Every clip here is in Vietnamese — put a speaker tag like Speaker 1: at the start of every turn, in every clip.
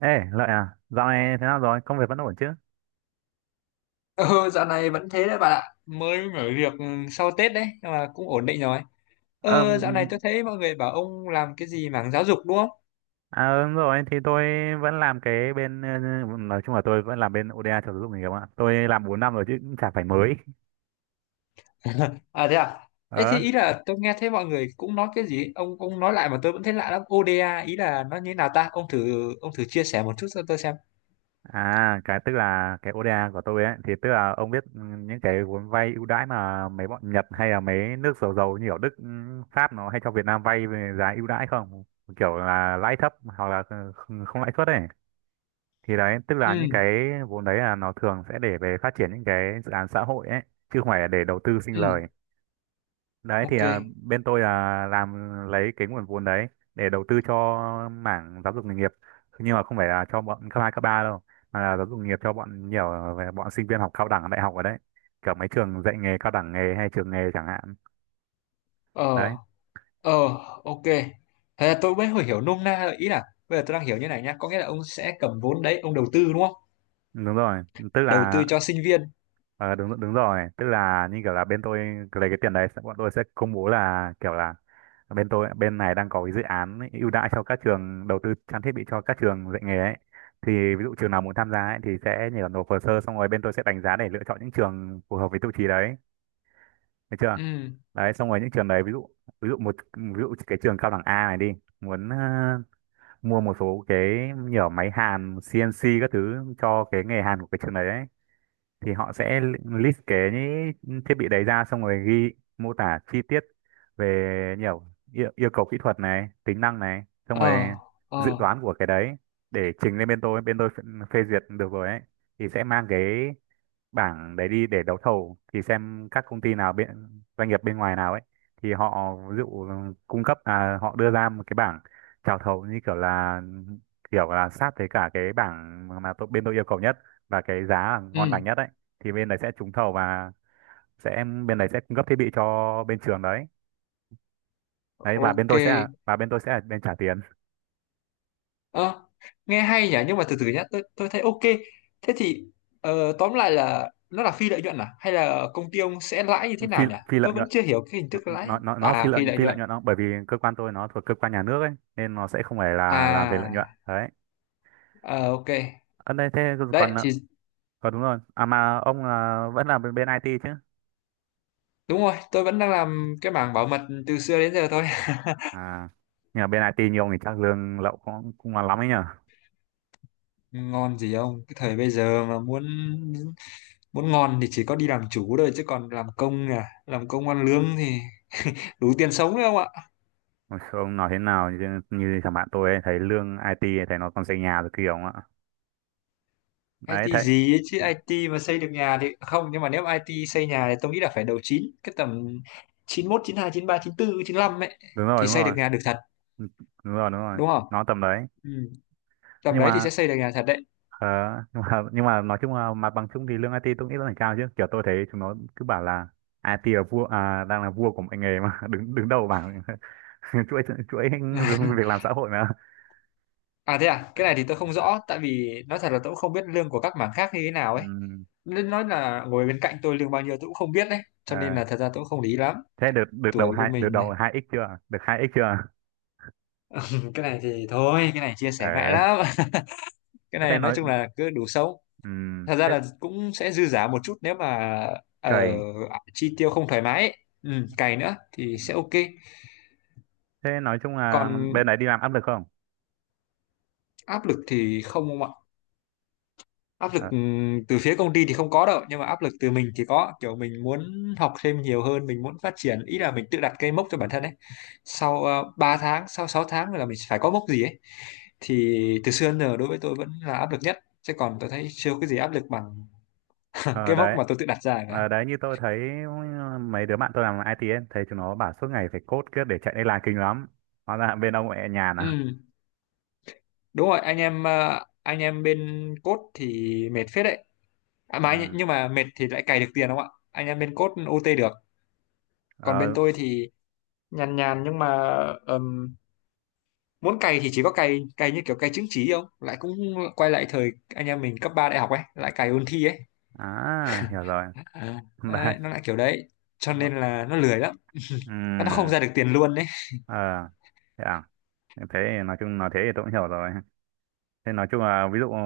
Speaker 1: Ê, Lợi à, dạo này thế nào rồi? Công việc vẫn ổn chứ?
Speaker 2: Ừ, dạo này vẫn thế đấy bạn ạ. Mới mở việc sau Tết đấy, nhưng mà cũng ổn định rồi.
Speaker 1: Ờ,
Speaker 2: Ờ, dạo này tôi thấy mọi người bảo ông làm cái gì mảng giáo dục đúng không?
Speaker 1: à, đúng rồi, thì tôi vẫn làm cái bên, ờ, nói chung là tôi vẫn làm bên ODA cho giáo dục nghề nghiệp ạ. Tôi làm 4 năm rồi chứ cũng chả phải mới.
Speaker 2: À? Thế
Speaker 1: Ờ,
Speaker 2: thì ý là tôi nghe thấy mọi người cũng nói cái gì, ông nói lại mà tôi vẫn thấy lạ lắm. ODA ý là nó như thế nào ta? Ông thử chia sẻ một chút cho tôi xem.
Speaker 1: à, cái tức là cái ODA của tôi ấy, thì tức là ông biết những cái vốn vay ưu đãi mà mấy bọn Nhật hay là mấy nước giàu giàu như ở Đức, Pháp nó hay cho Việt Nam vay về giá ưu đãi không? Kiểu là lãi thấp hoặc là không không lãi suất ấy. Thì đấy tức là
Speaker 2: Ừ,
Speaker 1: những cái vốn đấy là nó thường sẽ để về phát triển những cái dự án xã hội ấy chứ không phải là để đầu tư sinh
Speaker 2: ừ,
Speaker 1: lời. Đấy thì
Speaker 2: ok.
Speaker 1: à, bên tôi là làm lấy cái nguồn vốn đấy để đầu tư cho mảng giáo dục nghề nghiệp, nhưng mà không phải là cho bọn cấp hai cấp ba đâu, mà là giáo dục nghề nghiệp cho bọn nhiều về bọn sinh viên học cao đẳng đại học ở đấy, kiểu mấy trường dạy nghề cao đẳng nghề hay trường nghề chẳng hạn.
Speaker 2: Ờ,
Speaker 1: Đấy
Speaker 2: ờ, ok. Thế là tôi mới hiểu hiểu nôm na rồi. Ý là bây giờ tôi đang hiểu như này nhá. Có nghĩa là ông sẽ cầm vốn đấy, ông đầu tư đúng không?
Speaker 1: đúng rồi, tức
Speaker 2: Đầu
Speaker 1: là
Speaker 2: tư cho sinh viên.
Speaker 1: Ờ đúng đúng rồi, tức là như kiểu là bên tôi lấy cái tiền đấy sẽ- bọn tôi sẽ công bố là kiểu là bên tôi bên này đang có cái dự án ấy, ưu đãi cho các trường đầu tư trang thiết bị cho các trường dạy nghề ấy. Thì ví dụ trường nào muốn tham gia ấy, thì sẽ nhờ nộp hồ sơ xong rồi bên tôi sẽ đánh giá để lựa chọn những trường phù hợp với tiêu chí đấy, được chưa?
Speaker 2: Ừ.
Speaker 1: Đấy xong rồi những trường đấy ví dụ một ví dụ cái trường cao đẳng A này đi, muốn ờ, mua một số cái nhiều máy hàn CNC các thứ cho cái nghề hàn của cái trường đấy thì họ sẽ list cái những thiết bị đấy ra xong rồi ghi mô tả chi tiết về nhiều yêu cầu kỹ thuật này tính năng này, xong rồi
Speaker 2: Ờ, ờ,
Speaker 1: dự toán của cái đấy để trình lên bên tôi, bên tôi phê phê duyệt được rồi ấy thì sẽ mang cái bảng đấy đi để đấu thầu, thì xem các công ty nào bên doanh nghiệp bên ngoài nào ấy thì họ ví dụ cung cấp là họ đưa ra một cái bảng chào thầu như kiểu là sát với cả cái bảng mà tôi, bên tôi yêu cầu nhất và cái giá là ngon lành
Speaker 2: ừ,
Speaker 1: nhất ấy, thì bên đấy sẽ trúng thầu và sẽ bên đấy sẽ cung cấp thiết bị cho bên trường đấy. Đấy và bên
Speaker 2: ok.
Speaker 1: tôi sẽ là- và bên tôi sẽ là bên trả tiền.
Speaker 2: Ờ, nghe hay nhỉ, nhưng mà từ từ nhá, tôi thấy ok. Thế thì ờ, tóm lại là nó là phi lợi nhuận à hay là công ty ông sẽ lãi như thế
Speaker 1: phi
Speaker 2: nào nhỉ?
Speaker 1: phi lợi
Speaker 2: Tôi vẫn
Speaker 1: nhuận
Speaker 2: chưa hiểu cái hình
Speaker 1: nó
Speaker 2: thức
Speaker 1: nó
Speaker 2: lãi
Speaker 1: nó nó
Speaker 2: à phi lợi
Speaker 1: phi lợi
Speaker 2: nhuận
Speaker 1: nhuận không, bởi vì cơ quan tôi nó thuộc cơ quan nhà nước ấy nên nó sẽ không phải là làm về lợi nhuận
Speaker 2: à?
Speaker 1: đấy.
Speaker 2: Ờ, ok.
Speaker 1: Ở đây thế còn
Speaker 2: Đấy thì
Speaker 1: còn đúng rồi, à mà ông là vẫn là bên, bên IT chứ?
Speaker 2: đúng rồi, tôi vẫn đang làm cái mảng bảo mật từ xưa đến giờ thôi.
Speaker 1: À nhờ bên IT nhiều thì chắc lương lậu cũng cũng là lắm ấy nhờ.
Speaker 2: Ngon gì ông, cái thời bây giờ mà muốn muốn ngon thì chỉ có đi làm chủ thôi, chứ còn làm công à làm công ăn lương thì đủ tiền sống đấy ông ạ.
Speaker 1: Ôi, ông nói thế nào như, như thằng bạn tôi ấy, thấy lương IT ấy, thấy nó còn xây nhà rồi kiểu ạ. Đấy
Speaker 2: IT
Speaker 1: thấy
Speaker 2: gì ấy chứ, IT mà xây được nhà thì không, nhưng mà nếu IT xây nhà thì tôi nghĩ là phải đầu 9 cái tầm chín chín chín mốt hai chín ba chín 93, chín 95 ấy
Speaker 1: đúng rồi
Speaker 2: thì
Speaker 1: đúng
Speaker 2: xây được
Speaker 1: rồi
Speaker 2: nhà được thật,
Speaker 1: đúng rồi đúng rồi
Speaker 2: đúng không?
Speaker 1: nó tầm đấy.
Speaker 2: Ừ. Tầm
Speaker 1: Nhưng
Speaker 2: đấy thì
Speaker 1: mà
Speaker 2: sẽ xây được nhà thật đấy.
Speaker 1: ờ, nhưng mà nói chung là mặt bằng chung thì lương IT tôi nghĩ là phải cao chứ, kiểu tôi thấy chúng nó cứ bảo là IT là vua à, đang là vua của mọi nghề mà đứng đứng đầu bảng chuỗi chuỗi việc làm xã hội mà.
Speaker 2: À thế à, cái này thì tôi không rõ, tại vì nói thật là tôi cũng không biết lương của các mảng khác như thế nào ấy.
Speaker 1: Ừ,
Speaker 2: Nên nói là ngồi bên cạnh tôi lương bao nhiêu tôi cũng không biết đấy, cho nên
Speaker 1: ờ.
Speaker 2: là thật ra tôi cũng không lý lắm.
Speaker 1: Thế được được đầu
Speaker 2: Tuổi của
Speaker 1: hai,
Speaker 2: mình
Speaker 1: đầu hai x chưa? Được hai x chưa?
Speaker 2: cái này thì thôi, cái này chia sẻ ngại
Speaker 1: Ờ.
Speaker 2: lắm. Cái
Speaker 1: Thế
Speaker 2: này nói
Speaker 1: nói
Speaker 2: chung là cứ đủ sống.
Speaker 1: ừ
Speaker 2: Thật ra
Speaker 1: thế
Speaker 2: là cũng sẽ dư giả một chút nếu mà ờ,
Speaker 1: cày.
Speaker 2: chi tiêu không thoải mái ấy. Ừ, cày nữa thì sẽ ok.
Speaker 1: Thế nói chung là
Speaker 2: Còn
Speaker 1: bên đấy đi làm áp lực không?
Speaker 2: áp lực thì không ông ạ, áp lực
Speaker 1: Ờ,
Speaker 2: từ phía công ty thì không có đâu, nhưng mà áp lực từ mình thì có, kiểu mình muốn học thêm nhiều hơn, mình muốn phát triển, ý là mình tự đặt cây mốc cho bản thân ấy. Sau 3 tháng, sau 6 tháng là mình phải có mốc gì ấy, thì từ xưa đến giờ đối với tôi vẫn là áp lực nhất, chứ còn tôi thấy chưa có cái gì áp lực bằng
Speaker 1: ờ,
Speaker 2: cái mốc
Speaker 1: đấy.
Speaker 2: mà tôi tự đặt ra cả.
Speaker 1: Ờ, đấy như tôi thấy mấy đứa bạn tôi làm IT ấy, thấy chúng nó bảo suốt ngày phải code kiếp để chạy deadline kinh lắm. Hóa ra bên ông mẹ nhàn à?
Speaker 2: Ừ. Đúng rồi, anh em anh em bên code thì mệt phết đấy. À, mà anh,
Speaker 1: Ừ.
Speaker 2: nhưng mà mệt thì lại cày được tiền đúng không ạ, anh em bên code OT được. Còn bên
Speaker 1: Ờ,
Speaker 2: tôi thì nhàn nhàn, nhưng mà ừm, muốn cày thì chỉ có cày cày như kiểu cày chứng chỉ không, lại cũng quay lại thời anh em mình cấp 3 đại học ấy, lại cày ôn thi ấy.
Speaker 1: à hiểu rồi.
Speaker 2: À.
Speaker 1: Đấy.
Speaker 2: Đấy, nó lại kiểu đấy, cho
Speaker 1: Ừ.
Speaker 2: nên là nó lười lắm, nó không ra được tiền luôn đấy.
Speaker 1: Ờ. Thế à? Thế thì nói chung nói thế thì tôi cũng hiểu rồi. Thế nói chung là ví dụ ờ,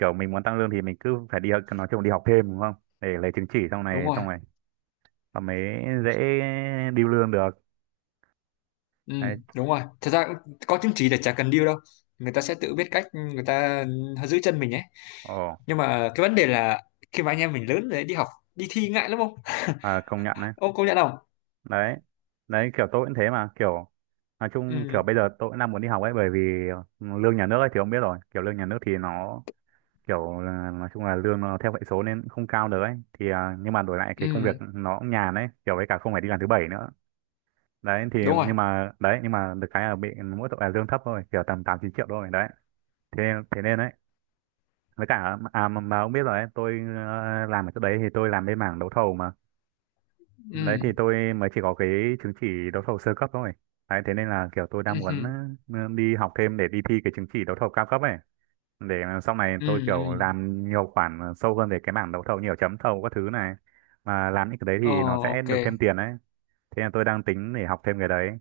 Speaker 1: kiểu mình muốn tăng lương thì mình cứ phải đi học- nói chung là đi học thêm đúng không? Để lấy chứng chỉ
Speaker 2: Đúng rồi.
Speaker 1: xong này và mới dễ điêu lương được.
Speaker 2: Ừ,
Speaker 1: Đấy.
Speaker 2: đúng rồi. Thật ra cũng có chứng chỉ là chả cần deal đâu. Người ta sẽ tự biết cách người ta giữ chân mình ấy.
Speaker 1: Ồ,
Speaker 2: Nhưng mà cái vấn đề là khi mà anh em mình lớn rồi đi học, đi thi ngại lắm không?
Speaker 1: à, công nhận đấy.
Speaker 2: Ông công nhận không?
Speaker 1: Đấy. Đấy kiểu tôi cũng thế mà, kiểu nói chung kiểu
Speaker 2: Ừ,
Speaker 1: bây giờ tôi cũng đang muốn đi học ấy, bởi vì lương nhà nước ấy thì ông biết rồi, kiểu lương nhà nước thì nó kiểu là- nói chung là lương nó theo hệ số nên cũng không cao được ấy. Thì à, nhưng mà đổi lại cái công việc
Speaker 2: ừ,
Speaker 1: nó cũng nhàn ấy, kiểu với cả không phải đi làm thứ bảy nữa. Đấy thì
Speaker 2: đúng rồi.
Speaker 1: nhưng mà đấy nhưng mà được cái là bị mỗi tội là lương thấp thôi, kiểu tầm tám chín triệu thôi đấy, thế thế nên đấy với cả à mà ông biết rồi đấy, tôi ờ, làm ở chỗ đấy thì tôi làm bên mảng đấu thầu mà. Đấy thì
Speaker 2: Ừ,
Speaker 1: tôi mới chỉ có cái chứng chỉ đấu thầu sơ cấp thôi. Đấy thế nên là kiểu tôi
Speaker 2: ừ,
Speaker 1: đang
Speaker 2: ừ,
Speaker 1: muốn ờ, đi học thêm để đi thi cái chứng chỉ đấu thầu cao cấp ấy, để sau này
Speaker 2: ừ.
Speaker 1: tôi kiểu
Speaker 2: Ừ.
Speaker 1: làm nhiều khoản sâu hơn về cái mảng đấu thầu, nhiều chấm thầu các thứ này, mà làm những cái đấy
Speaker 2: Ờ,
Speaker 1: thì nó sẽ
Speaker 2: ok.
Speaker 1: được thêm tiền đấy. Thế là tôi đang tính để học thêm cái đấy.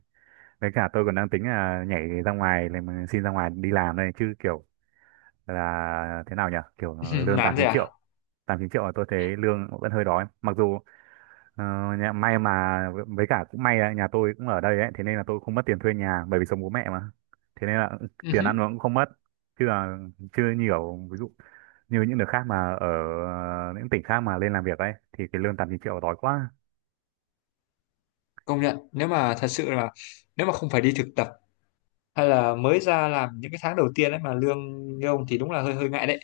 Speaker 1: Với cả tôi còn đang tính là nhảy ra ngoài làm- xin ra ngoài đi làm đây chứ kiểu là thế nào nhỉ? Kiểu lương
Speaker 2: Nản
Speaker 1: 8
Speaker 2: rồi
Speaker 1: 9
Speaker 2: à?
Speaker 1: triệu. 8 9 triệu là tôi thấy lương vẫn hơi đói. Mặc dù ờ, nhà, may mà với cả cũng may là nhà tôi cũng ở đây ấy, thế nên là tôi không mất tiền thuê nhà bởi vì sống bố mẹ mà. Thế nên là tiền ăn
Speaker 2: Ừ,
Speaker 1: uống cũng không mất. Chứ là chưa nhiều ví dụ như những nước khác mà ở những tỉnh khác mà lên làm việc ấy thì cái lương 8 9 triệu đói quá.
Speaker 2: công nhận. Nếu mà thật sự là nếu mà không phải đi thực tập hay là mới ra làm những cái tháng đầu tiên ấy mà lương như ông thì đúng là hơi hơi ngại đấy.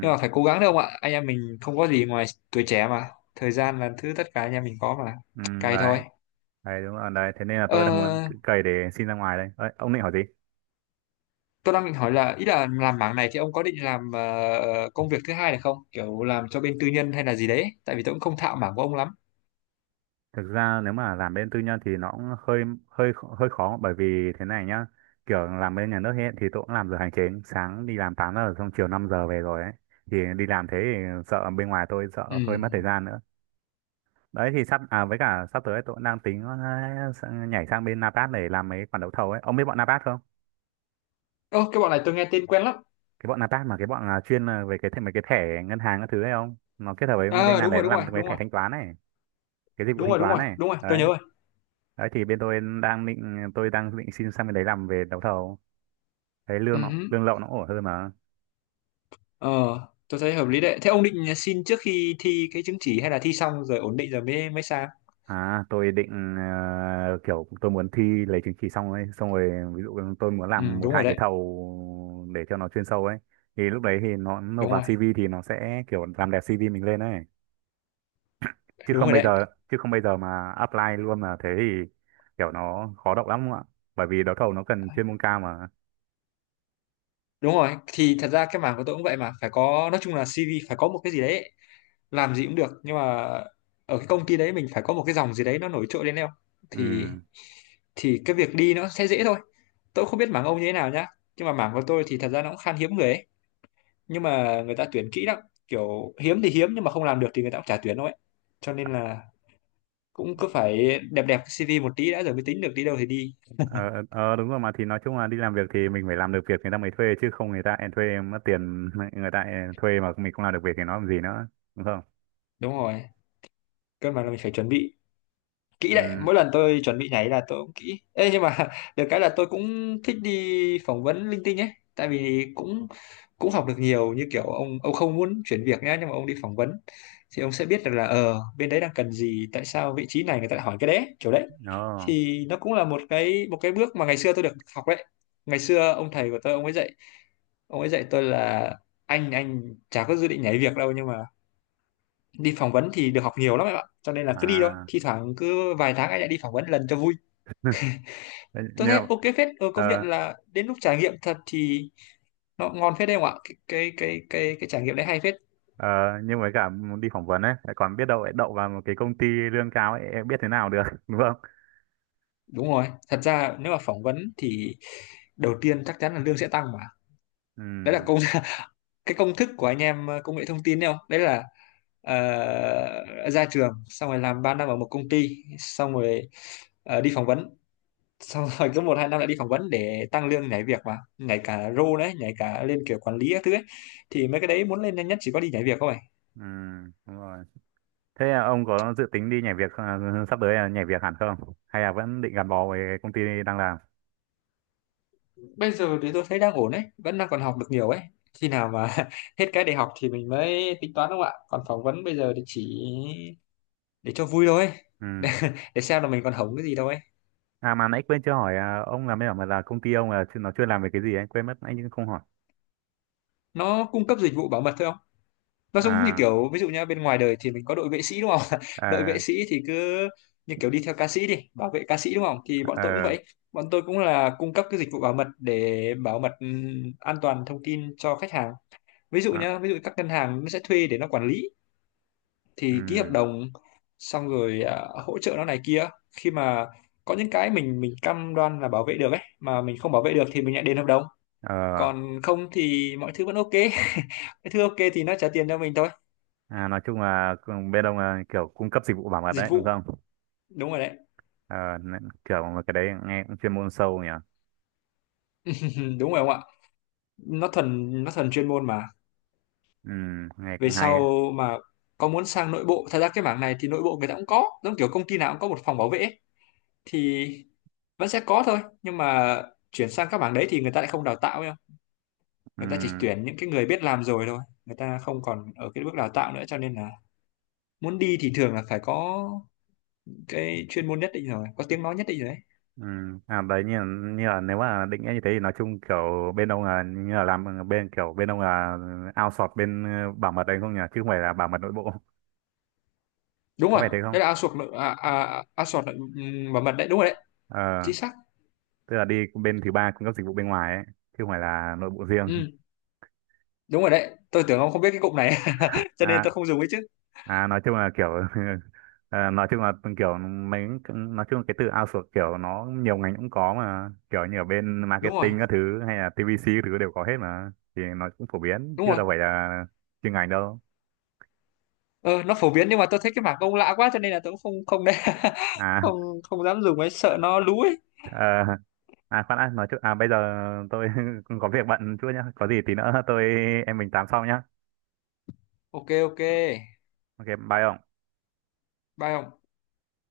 Speaker 2: Nhưng mà phải cố gắng được không ạ, anh em mình không có gì ngoài tuổi trẻ mà, thời gian là thứ tất cả anh em mình có mà,
Speaker 1: ừ,
Speaker 2: cày
Speaker 1: đấy.
Speaker 2: thôi.
Speaker 1: Đấy đúng rồi, đấy thế nên là tôi đang muốn
Speaker 2: Ờ,
Speaker 1: cày để xin ra ngoài đây. Ơi, ông định hỏi gì?
Speaker 2: tôi đang định hỏi là ý là làm mảng này thì ông có định làm công việc thứ hai này không, kiểu làm cho bên tư nhân hay là gì đấy, tại vì tôi cũng không thạo mảng của ông lắm.
Speaker 1: Thực ra nếu mà làm bên tư nhân thì nó cũng hơi hơi hơi khó, bởi vì thế này nhá. Kiểu làm bên nhà nước hiện thì tôi cũng làm giờ hành chính, sáng đi làm 8 giờ xong chiều 5 giờ về rồi ấy. Thì đi làm thế thì sợ bên ngoài tôi
Speaker 2: Ừ.
Speaker 1: sợ hơi mất thời gian nữa. Đấy thì sắp à với cả sắp tới tôi cũng đang tính ờ, sang- nhảy sang bên Napat để làm mấy khoản đấu thầu ấy. Ông biết bọn Napat không?
Speaker 2: Ơ, cái bọn này tôi nghe tên quen lắm.
Speaker 1: Cái bọn Napat mà cái bọn à, chuyên à, về cái thẻ- mấy cái thẻ ngân hàng các thứ ấy không? Nó kết hợp với bên
Speaker 2: Ờ,
Speaker 1: ngành
Speaker 2: đúng
Speaker 1: đấy
Speaker 2: rồi
Speaker 1: nó
Speaker 2: đúng
Speaker 1: làm
Speaker 2: rồi
Speaker 1: mấy
Speaker 2: đúng
Speaker 1: thẻ
Speaker 2: rồi
Speaker 1: thanh toán ấy. Cái dịch vụ
Speaker 2: đúng
Speaker 1: thanh
Speaker 2: rồi đúng
Speaker 1: toán
Speaker 2: rồi
Speaker 1: này
Speaker 2: đúng rồi tôi nhớ
Speaker 1: đấy,
Speaker 2: rồi.
Speaker 1: đấy thì bên tôi đang định xin sang bên đấy làm về đấu thầu, thấy
Speaker 2: Ừ
Speaker 1: lương nó
Speaker 2: hứ.
Speaker 1: lương lậu nó ổn hơn mà.
Speaker 2: Ờ, tôi thấy hợp lý đấy. Thế ông định xin trước khi thi cái chứng chỉ hay là thi xong rồi ổn định rồi mới mới sang?
Speaker 1: À tôi định ờ, kiểu tôi muốn thi lấy chứng chỉ xong ấy, xong rồi ví dụ tôi muốn
Speaker 2: Ừ,
Speaker 1: làm một
Speaker 2: đúng rồi
Speaker 1: hai cái
Speaker 2: đấy.
Speaker 1: thầu để cho nó chuyên sâu ấy, thì lúc đấy thì nó nộp
Speaker 2: Đúng
Speaker 1: vào
Speaker 2: rồi.
Speaker 1: CV thì nó sẽ kiểu làm đẹp CV mình lên ấy. Chứ
Speaker 2: Đúng
Speaker 1: không
Speaker 2: rồi
Speaker 1: bây
Speaker 2: đấy.
Speaker 1: giờ mà apply luôn là thế thì kiểu nó khó đậu lắm ạ, bởi vì đấu thầu nó cần chuyên môn cao mà.
Speaker 2: Đúng rồi thì thật ra cái mảng của tôi cũng vậy mà, phải có, nói chung là CV phải có một cái gì đấy. Làm gì cũng được, nhưng mà ở cái công ty đấy mình phải có một cái dòng gì đấy nó nổi trội lên đâu,
Speaker 1: Ừ
Speaker 2: thì cái việc đi nó sẽ dễ thôi. Tôi không biết mảng ông như thế nào nhá, nhưng mà mảng của tôi thì thật ra nó cũng khan hiếm người ấy, nhưng mà người ta tuyển kỹ lắm, kiểu hiếm thì hiếm nhưng mà không làm được thì người ta cũng chả tuyển đâu ấy, cho nên là cũng cứ phải đẹp đẹp cái CV một tí đã rồi mới tính được đi đâu thì đi.
Speaker 1: ờ ờ, đúng rồi mà thì nói chung là đi làm việc thì mình phải làm được việc người ta mới thuê, chứ không người ta em thuê em mất tiền người ta thuê mà mình không làm được việc thì nó làm gì nữa, đúng không?
Speaker 2: Đúng rồi. Cơ mà là mình phải chuẩn bị kỹ đấy,
Speaker 1: Ừ
Speaker 2: mỗi lần tôi chuẩn bị nhảy là tôi cũng kỹ. Ê, nhưng mà được cái là tôi cũng thích đi phỏng vấn linh tinh ấy, tại vì cũng cũng học được nhiều, như kiểu ông không muốn chuyển việc nhá, nhưng mà ông đi phỏng vấn thì ông sẽ biết được là ờ bên đấy đang cần gì, tại sao vị trí này người ta lại hỏi cái đấy kiểu đấy,
Speaker 1: đó
Speaker 2: thì nó cũng là một cái bước mà ngày xưa tôi được học đấy. Ngày xưa ông thầy của tôi ông ấy dạy, ông ấy dạy tôi là anh chả có dự định nhảy việc đâu, nhưng mà đi phỏng vấn thì được học nhiều lắm em ạ, cho nên là cứ đi thôi,
Speaker 1: à
Speaker 2: thi thoảng cứ vài tháng anh lại đi phỏng vấn lần cho vui.
Speaker 1: thế
Speaker 2: Tôi
Speaker 1: nhưng
Speaker 2: thấy
Speaker 1: mà-
Speaker 2: ok phết. Ừ,
Speaker 1: ờ
Speaker 2: công nhận là đến lúc trải nghiệm thật thì nó ngon phết đấy không ạ, cái cái trải nghiệm đấy hay phết.
Speaker 1: ờ nhưng với cả đi phỏng vấn ấy lại còn biết đâu lại đậu vào một cái công ty lương cao ấy, em biết thế nào được đúng không?
Speaker 2: Đúng rồi, thật ra nếu mà phỏng vấn thì đầu tiên chắc chắn là lương sẽ tăng mà.
Speaker 1: Ừ
Speaker 2: Đấy là công cái công thức của anh em công nghệ thông tin đấy không, đấy là ra trường xong rồi làm 3 năm ở một công ty, xong rồi đi phỏng vấn, xong rồi cứ một hai năm lại đi phỏng vấn để tăng lương, nhảy việc mà, nhảy cả role đấy, nhảy cả lên kiểu quản lý các thứ ấy, thì mấy cái đấy muốn lên nhanh nhất chỉ có đi nhảy việc thôi.
Speaker 1: ừ đúng rồi. Thế là ông có dự tính đi nhảy việc ờ, sắp tới là nhảy việc hẳn không, hay là vẫn định gắn bó với công ty đang làm?
Speaker 2: Bây giờ thì tôi thấy đang ổn đấy, vẫn đang còn học được nhiều ấy, khi nào mà hết cái để học thì mình mới tính toán đúng không ạ, còn phỏng vấn bây giờ thì chỉ để cho vui thôi
Speaker 1: Ừ.
Speaker 2: để, để xem là mình còn hổng cái gì đâu ấy.
Speaker 1: À mà nãy quên chưa hỏi à, ông làm bên ở mà là công ty ông là chuyên- nó chuyên làm về cái gì anh quên mất anh không hỏi.
Speaker 2: Nó cung cấp dịch vụ bảo mật thôi. Nó giống như
Speaker 1: À
Speaker 2: kiểu ví dụ nhá, bên ngoài đời thì mình có đội vệ sĩ đúng không, đội vệ
Speaker 1: à
Speaker 2: sĩ thì cứ như kiểu đi theo ca sĩ, đi bảo vệ ca sĩ đúng không, thì bọn tôi cũng
Speaker 1: à,
Speaker 2: vậy, bọn tôi cũng là cung cấp cái dịch vụ bảo mật để bảo mật an toàn thông tin cho khách hàng. Ví dụ
Speaker 1: à,
Speaker 2: nhá, ví dụ các ngân hàng nó sẽ thuê để nó quản lý, thì ký hợp
Speaker 1: ừm,
Speaker 2: đồng xong rồi à, hỗ trợ nó này kia, khi mà có những cái mình cam đoan là bảo vệ được ấy mà mình không bảo vệ được thì mình lại đền hợp đồng,
Speaker 1: ờ,
Speaker 2: còn không thì mọi thứ vẫn ok. Cái thứ ok thì nó trả tiền cho mình thôi.
Speaker 1: nói chung là cùng- bên ông là kiểu cung cấp dịch vụ bảo mật
Speaker 2: Dịch
Speaker 1: đấy đúng
Speaker 2: vụ,
Speaker 1: không?
Speaker 2: đúng rồi đấy.
Speaker 1: Ờ, n- kiểu mà cái đấy nghe cũng chuyên môn sâu nhỉ.
Speaker 2: Đúng rồi ông ạ, nó thuần chuyên môn mà.
Speaker 1: Nghe
Speaker 2: Về
Speaker 1: cũng hay.
Speaker 2: sau
Speaker 1: Đấy.
Speaker 2: mà có muốn sang nội bộ, thật ra cái mảng này thì nội bộ người ta cũng có, giống kiểu công ty nào cũng có một phòng bảo vệ ấy. Thì vẫn sẽ có thôi, nhưng mà chuyển sang các mảng đấy thì người ta lại không đào tạo đâu, người ta chỉ
Speaker 1: Ừm,
Speaker 2: tuyển những cái người biết làm rồi thôi, người ta không còn ở cái bước đào tạo nữa, cho nên là muốn đi thì thường là phải có cái chuyên môn nhất định rồi, có tiếng nói nhất định rồi đấy.
Speaker 1: À đấy như là nếu mà định nghĩa như thế thì nói chung kiểu bên ông là như là làm bên kiểu bên ông là outsource bên ờ, bảo mật đấy không nhỉ, chứ không phải là bảo mật nội bộ.
Speaker 2: Đúng
Speaker 1: Có
Speaker 2: rồi.
Speaker 1: phải thế không?
Speaker 2: Đấy là outsource nội outsource nội, bảo mật đấy, đúng rồi đấy,
Speaker 1: Ờ
Speaker 2: chính xác.
Speaker 1: tức là đi bên thứ ba cung cấp dịch vụ bên ngoài ấy chứ không phải là nội bộ riêng.
Speaker 2: Ừ, đúng rồi đấy, tôi tưởng ông không biết cái cụm này cho nên
Speaker 1: À,
Speaker 2: tôi không dùng ấy chứ.
Speaker 1: à nói chung là kiểu à, nói chung là kiểu mấy nói chung là cái từ outsource kiểu nó nhiều ngành cũng có, mà kiểu như ở bên
Speaker 2: Đúng rồi,
Speaker 1: marketing các thứ hay là TVC các thứ đều có hết mà, thì nó cũng phổ biến
Speaker 2: đúng
Speaker 1: chứ
Speaker 2: rồi.
Speaker 1: đâu phải là chuyên ngành đâu.
Speaker 2: Ờ, nó phổ biến nhưng mà tôi thấy cái mảng ông lạ quá, cho nên là tôi cũng không không đấy.
Speaker 1: À
Speaker 2: không không dám dùng ấy, sợ nó lú ấy.
Speaker 1: à, à khoan đã, nói chung à bây giờ tôi cũng có việc bận chút nhá, có gì tí nữa tôi em mình tám sau nhá.
Speaker 2: Ok ok,
Speaker 1: Ok bye ông.
Speaker 2: bye ông.